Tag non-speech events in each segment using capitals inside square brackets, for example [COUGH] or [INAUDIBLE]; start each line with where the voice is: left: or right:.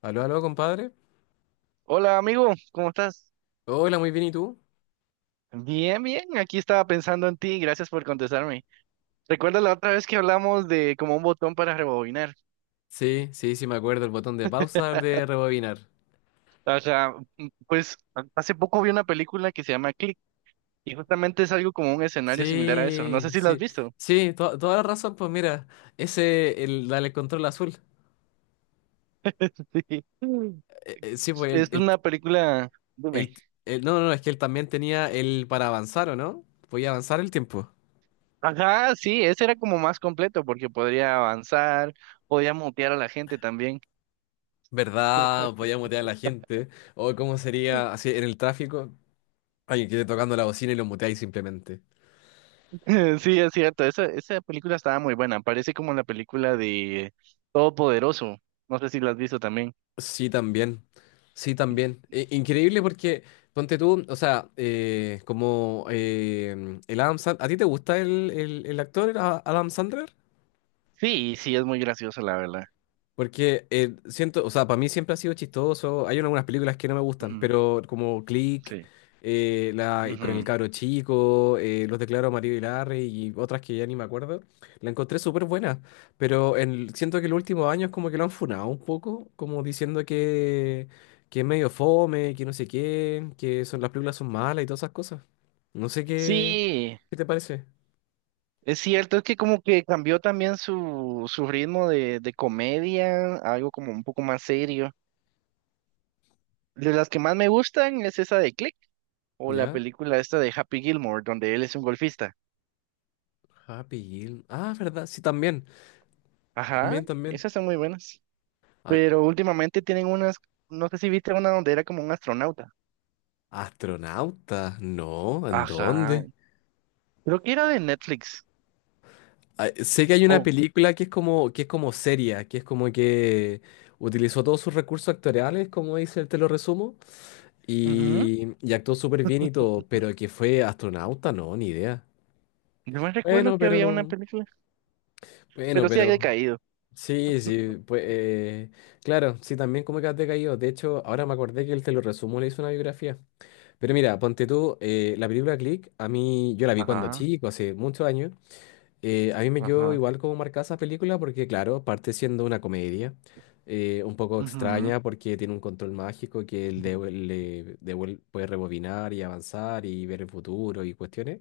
left: Aló, aló, compadre.
right: Hola amigo, ¿cómo estás?
left: Hola, muy bien, ¿y tú?
right: Bien, bien, aquí estaba pensando en ti, gracias por contestarme. ¿Recuerdas la otra vez que hablamos de como un botón para rebobinar?
left: Sí, sí, sí, me acuerdo, el botón de pausa, el de rebobinar.
right: O sea, Hace poco vi una película que se llama Click y justamente es algo como un escenario similar a eso. No sé
left: Sí,
right: si lo has
left: sí,
right: visto.
left: sí, toda la razón, pues mira, ese, el, dale control azul.
right: [LAUGHS] Mm.
left: Sí, pues
right: Es una película, dime.
left: el- no, no, no, es que él también tenía el para avanzar, ¿o no? Podía avanzar el tiempo.
right: Ajá, sí, ese era como más completo porque podría avanzar, podía mutear a la gente también.
left: ¿Verdad? Podía mutear a la gente. O cómo sería así en el tráfico, alguien que esté tocando la bocina y lo muteáis simplemente.
right: [LAUGHS] Sí, es cierto. Esa película estaba muy buena. Parece como la película de Todopoderoso. No sé si la has visto también.
left: Sí, también. Sí, también. Increíble porque, ponte tú, o sea, como el Adam Sandler, ¿a ti te gusta el actor Adam Sandler?
right: Sí, sí, es muy graciosa, la verdad.
left: Porque siento, o sea, para mí siempre ha sido chistoso. Hay algunas películas que no me gustan,
right: Ujú,
left: pero como Click,
right: sí.
left: la, con el
right: Ujú.
left: cabro chico, Los declaro a Mario y Larry y otras que ya ni me acuerdo, la encontré súper buena. Pero siento que en los últimos años como que lo han funado un poco, como diciendo que es medio fome, que no sé qué, que son, las películas son malas y todas esas cosas. No sé qué,
right: Sí,
left: qué te parece.
right: es cierto. Es que como que cambió también su ritmo de comedia, a algo como un poco más serio. De las que más me gustan es esa de Click o la
left: ¿Ya?
right: película esta de Happy Gilmore, donde él es un golfista.
left: Happy Gilmore. Ah, verdad, sí, también.
right: Ajá,
left: También, también.
right: esas son muy buenas.
left: Ah,
right: Pero últimamente tienen unas, no sé si viste una donde era como un astronauta.
left: astronauta, no, ¿en
right: Ajá,
left: dónde?
right: creo que era de Netflix.
left: Ah, sé que hay una
right: Oh,
left: película que es como seria, que es como que utilizó todos sus recursos actoriales, como dice el te lo resumo,
right: ujú.
left: y actuó súper bien y todo, pero que fue astronauta, no, ni idea.
right: No me recuerdo
left: Bueno,
right: que había una
left: pero,
right: película,
left: bueno,
right: pero sí había
left: pero,
right: caído.
left: sí, sí, pues, claro, sí, también como que has decaído. De hecho, ahora me acordé que el te lo resumo le hizo una biografía. Pero mira, ponte tú, la película Click, a mí, yo la vi cuando
right: Ajá,
left: chico, hace muchos años. A mí me quedó
right: ajá,
left: igual como marcada esa película porque, claro, parte siendo una comedia un poco
right: ujú,
left: extraña porque tiene un control mágico que él devu- le devuel- puede rebobinar y avanzar y ver el futuro y cuestiones.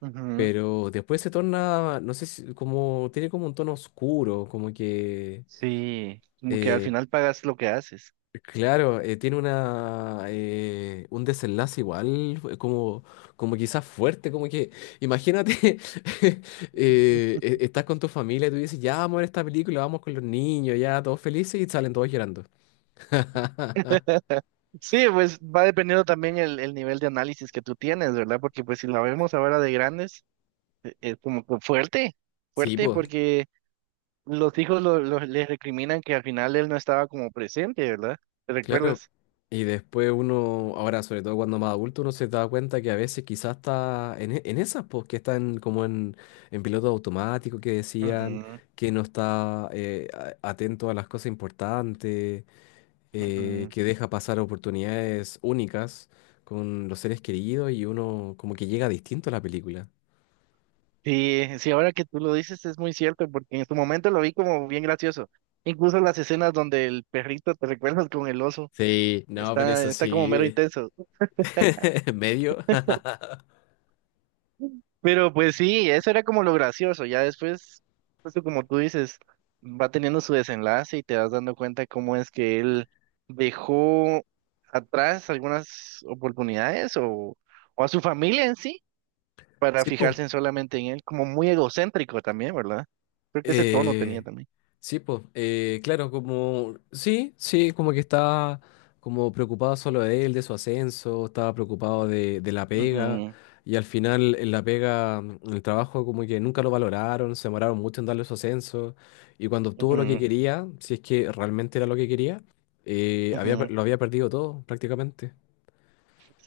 right: ujú.
left: Pero después se torna, no sé si, como, tiene como un tono oscuro, como que
right: Sí, como que al
left: eh,
right: final pagas lo que haces.
left: claro, tiene una un desenlace igual, fue como, como quizás fuerte, como que, imagínate, [LAUGHS] estás con tu familia y tú dices, ya vamos a ver esta película, vamos con los niños, ya todos felices y salen todos llorando. [LAUGHS]
right: [LAUGHS] Sí, pues va dependiendo también el nivel de análisis que tú tienes, ¿verdad? Porque pues si la vemos ahora de grandes, es como que fuerte,
left: Sí,
right: fuerte,
left: pues.
right: porque los hijos les recriminan que al final él no estaba como presente, ¿verdad? ¿Te
left: Claro,
right: recuerdas?
left: y después uno, ahora sobre todo cuando más adulto, uno se da cuenta que a veces quizás está en esas, pues que están como en piloto automático, que decían
right: Ujú,
left: que no está atento a las cosas importantes,
right: ujú.
left: que deja pasar oportunidades únicas con los seres queridos y uno como que llega distinto a la película.
right: Sí, sí, ahora que tú lo dices es muy cierto, porque en su momento lo vi como bien gracioso. Incluso las escenas donde el perrito te recuerdas con el oso,
left: Sí, no, pero
right: está,
left: eso
right: está como mero
left: sí,
right: intenso.
left: [LAUGHS] medio. [LAUGHS]
right: Pero pues sí, eso era como lo gracioso. Ya después, justo como tú dices, va teniendo su desenlace y te vas dando cuenta cómo es que él dejó atrás algunas oportunidades o a su familia en sí para
left: Sí, pues.
right: fijarse en solamente en él, como muy egocéntrico también, ¿verdad? Creo que ese tono tenía
left: Eh,
right: también.
left: sí, pues, claro, como, sí, sí, como que estaba como preocupado solo de él, de su ascenso, estaba preocupado de la pega,
right: Ujú.
left: y al final en la pega, en el trabajo como que nunca lo valoraron, se demoraron mucho en darle su ascenso, y cuando obtuvo lo que
right: Ujú,
left: quería, si es que realmente era lo que quería,
right: ujú.
left: lo había perdido todo prácticamente.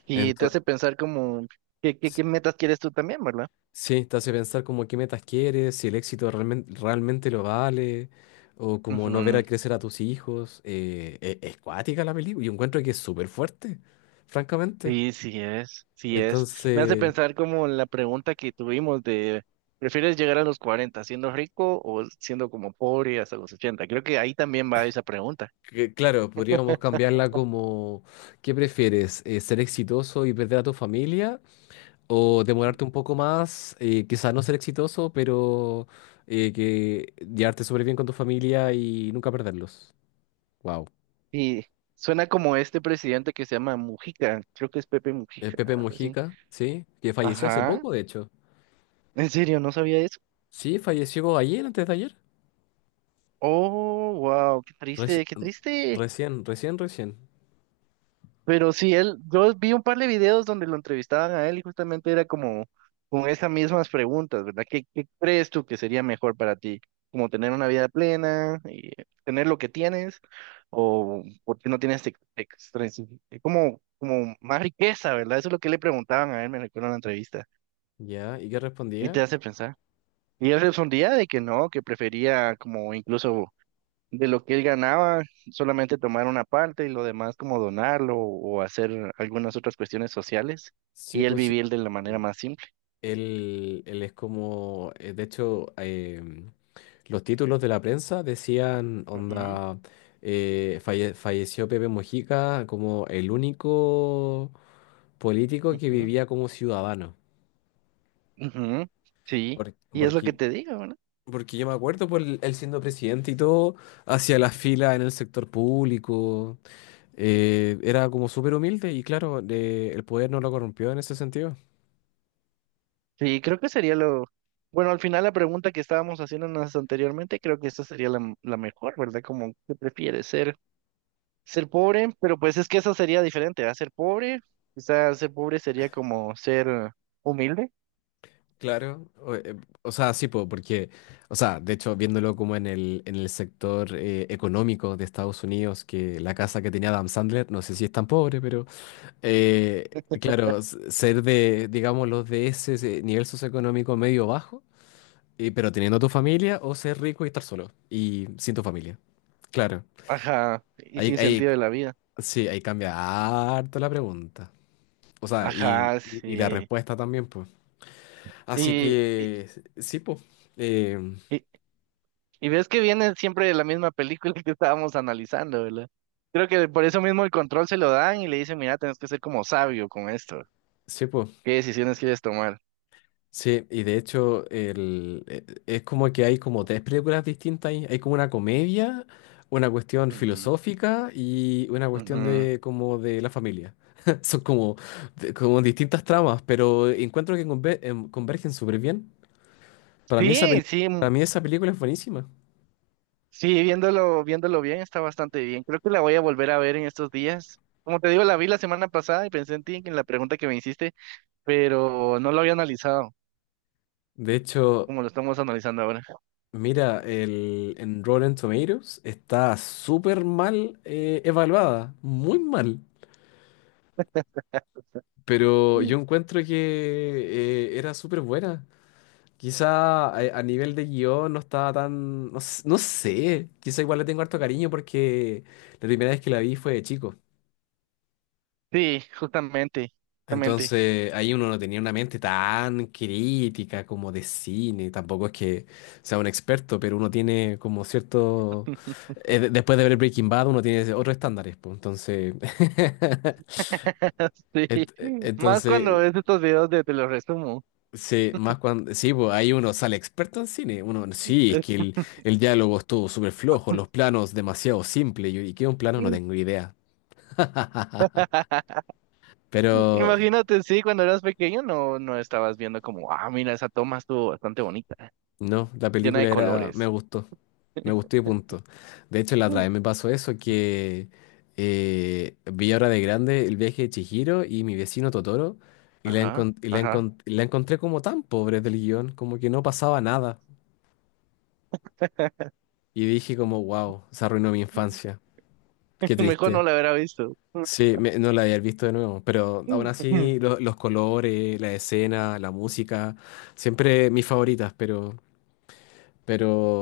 right: Y te
left: Entonces,
right: hace pensar como, ¿qué metas quieres tú también, verdad?
left: sí, te hace pensar como qué metas quieres, si el éxito realmente, realmente lo vale, o como no ver a
right: Ujú.
left: crecer a tus hijos. Es cuática la película. Yo encuentro que es súper fuerte, francamente.
right: Sí, sí es, sí es. Me hace
left: Entonces,
right: pensar como la pregunta que tuvimos de, ¿prefieres llegar a los 40 siendo rico o siendo como pobre hasta los 80? Creo que ahí también va esa pregunta.
left: claro, podríamos cambiarla como, ¿qué prefieres? ¿Ser exitoso y perder a tu familia? ¿O demorarte un poco más, quizás no ser exitoso, pero que llevarte súper bien con tu familia y nunca perderlos? Wow.
right: Y suena como este presidente que se llama Mujica, creo que es Pepe
left: El
right: Mujica,
left: Pepe
right: algo así.
left: Mujica, sí, que falleció hace
right: Ajá,
left: poco, de hecho.
right: en serio, no sabía eso.
left: Sí, falleció ayer, antes de ayer.
right: Oh, wow, qué
left: Reci-
right: triste, qué triste.
left: recién, recién, recién.
right: Pero sí, él, yo vi un par de videos donde lo entrevistaban a él y justamente era como con esas mismas preguntas, ¿verdad? ¿Qué crees tú que sería mejor para ti? ¿Como tener una vida plena y tener lo que tienes? ¿O por qué no tienes como, como más riqueza, verdad? Eso es lo que le preguntaban a él, me recuerdo en la entrevista.
left: Ya, ¿y qué
right: Y te
left: respondía?
right: hace pensar. Y él respondía de que no, que prefería como incluso de lo que él ganaba, solamente tomar una parte y lo demás como donarlo o hacer algunas otras cuestiones sociales
left: Sí,
right: y él
left: pues sí.
right: vivir de la manera más simple.
left: Él es como, de hecho, los títulos de la prensa decían,
right: Ujú,
left: onda, falleció Pepe Mujica como el único político que
right: ujú,
left: vivía como ciudadano.
right: ujú, sí, y es lo que
left: Porque,
right: te digo, ¿no?
left: porque yo me acuerdo él siendo presidente y todo, hacia la fila en el sector público, era como súper humilde y claro, el poder no lo corrompió en ese sentido.
right: Sí, creo que sería lo... Bueno, al final la pregunta que estábamos haciéndonos anteriormente, creo que esta sería la mejor, ¿verdad? Como, ¿qué prefieres? Ser, ser pobre, pero pues es que esa sería diferente, ¿ah? Ser pobre, quizás ser pobre sería como ser humilde,
left: Claro, o sea, sí, po, porque, o sea, de hecho, viéndolo como en el sector económico de Estados Unidos, que la casa que tenía Adam Sandler, no sé si es tan pobre, pero eh, claro, ser de, digamos, los de ese nivel socioeconómico medio bajo. Pero teniendo tu familia o ser rico y estar solo y sin tu familia. Claro.
right: ajá, y
left: Ahí,
right: sin
left: ahí,
right: sentido de la vida.
left: sí, ahí cambia harto la pregunta. O sea,
right: Ajá,
left: y la
right: sí.
left: respuesta también, pues. Así
right: Y, y,
left: que, sí, pues. Eh,
right: y, y ves que viene siempre la misma película que estábamos analizando, ¿verdad? Creo que por eso mismo el control se lo dan y le dicen, mira, tienes que ser como sabio con esto.
left: sí, pues.
right: ¿Qué decisiones quieres tomar?
left: Sí, y de hecho es como que hay como tres películas distintas ahí. Hay como una comedia, una cuestión
right: Ujú,
left: filosófica y una cuestión
right: ujú.
left: de como de la familia. [LAUGHS] Son como, como distintas tramas, pero encuentro que convergen súper bien. Para mí esa, pel-
right: Sí, sí, m-
left: para mí esa película es buenísima.
right: sí, viéndolo bien, está bastante bien. Creo que la voy a volver a ver en estos días. Como te digo, la vi la semana pasada y pensé en ti, en la pregunta que me hiciste, pero no lo había analizado
left: De hecho,
right: como lo estamos analizando ahora.
left: mira, el, en Rotten Tomatoes está súper mal evaluada, muy mal. Pero
right: Mm.
left: yo encuentro que era súper buena. Quizá a nivel de guión no estaba tan... No, no sé, quizá igual le tengo harto cariño porque la primera vez que la vi fue de chico.
right: Sí, justamente, justamente.
left: Entonces ahí uno no tenía una mente tan crítica como de cine, tampoco es que sea un experto, pero uno tiene como cierto... después de ver Breaking Bad uno tiene otros estándares, pues, entonces... [LAUGHS]
right: [LAUGHS] Sí, más cuando
left: Entonces,
right: ves estos videos de te los resumo.
left: sí, más cuando, sí, pues ahí uno sale experto en cine. Uno, sí, es que el diálogo estuvo súper flojo, los planos demasiado simples. Y qué es un plano no tengo
right: [LAUGHS]
left: idea. [LAUGHS] Pero
right: Imagínate, sí, cuando eras pequeño no, no estabas viendo como, ah, mira, esa toma estuvo bastante bonita,
left: no, la
right: llena de
left: película era, me
right: colores.
left: gustó. Me gustó y punto. De hecho, la otra
right: Mm.
left: vez me pasó eso que vi ahora de grande el viaje de Chihiro y mi vecino Totoro y
right: Ajá, ajá.
left: la encontré como tan pobre del guión, como que no pasaba nada. Y dije como, wow, se arruinó mi
right: Mm.
left: infancia. Qué
right: [LAUGHS] Mejor no
left: triste.
right: la hubiera visto.
left: Sí, no la había visto de nuevo, pero aún
right: Mm. [LAUGHS]
left: así los colores, la escena, la música, siempre mis favoritas, pero,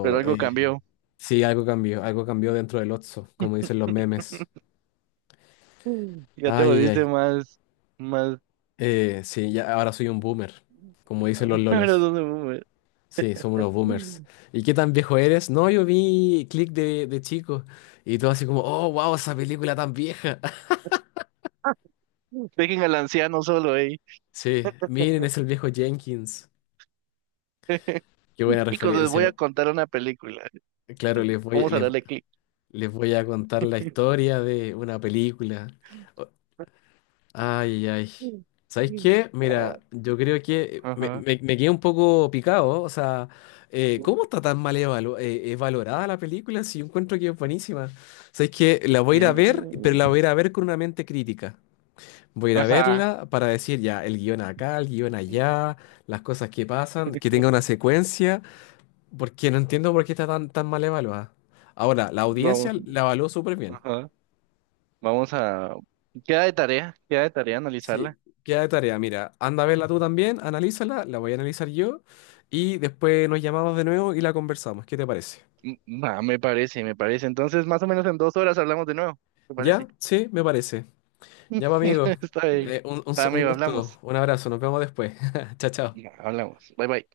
right: Pero algo
left: eh,
right: cambió.
left: sí, algo cambió dentro del Otso, como dicen los memes.
right: [LAUGHS] Mm. Ya te
left: Ay, ay,
right: volviste
left: ay.
right: más, más.
left: Sí, ya ahora soy un boomer, como dicen los
right: [LAUGHS] ¿Ahora
left: lolos.
right: dónde voy?
left: Sí, somos unos boomers.
right: Mm.
left: ¿Y qué tan viejo eres? No, yo vi Click de chico y todo así como, oh, wow, esa película tan vieja. [LAUGHS]
right: [LAUGHS] Dejen al anciano solo ahí.
left: Sí, miren, es el viejo Jenkins.
right: [LAUGHS]
left: Qué buena
right: Chicos, les voy
left: referencia.
right: a contar una película.
left: Claro, les voy,
right: Vamos a
left: les,
right: darle clic.
left: Les voy a contar la
right: [LAUGHS]
left: historia de una película. O- Ay, ay. ¿Sabes qué? Mira,
right: No,
left: yo creo que
right: ajá.
left: me quedé un poco picado. O sea, ¿cómo está tan mal valorada la película si yo encuentro que es buenísima? ¿Sabes qué? La voy a ir a ver, pero la voy
right: Sí.
left: a ir a ver con una mente crítica. Voy a ir a
right: Ajá.
left: verla para decir ya, el guión acá, el guión allá, las cosas que pasan, que tenga una secuencia. Porque no entiendo por qué está tan, tan mal evaluada. Ahora, la
right: Vamos.
left: audiencia la evaluó súper bien.
right: Ajá. Vamos a... queda de tarea
left: Sí,
right: analizarla.
left: queda de tarea. Mira, anda a verla tú también, analízala, la voy a analizar yo y después nos llamamos de nuevo y la conversamos. ¿Qué te parece?
right: Mm, ah, me parece, me parece. Entonces, más o menos en 2 horas hablamos de nuevo. ¿Te parece?
left: ¿Ya? Sí, me parece. Ya, pues, amigo.
right: [LAUGHS] Está bien.
left: Un un
right: Amigo,
left: gusto,
right: hablamos.
left: un abrazo, nos vemos después. [LAUGHS] Chao, chao.
right: Ya, hablamos. Bye bye.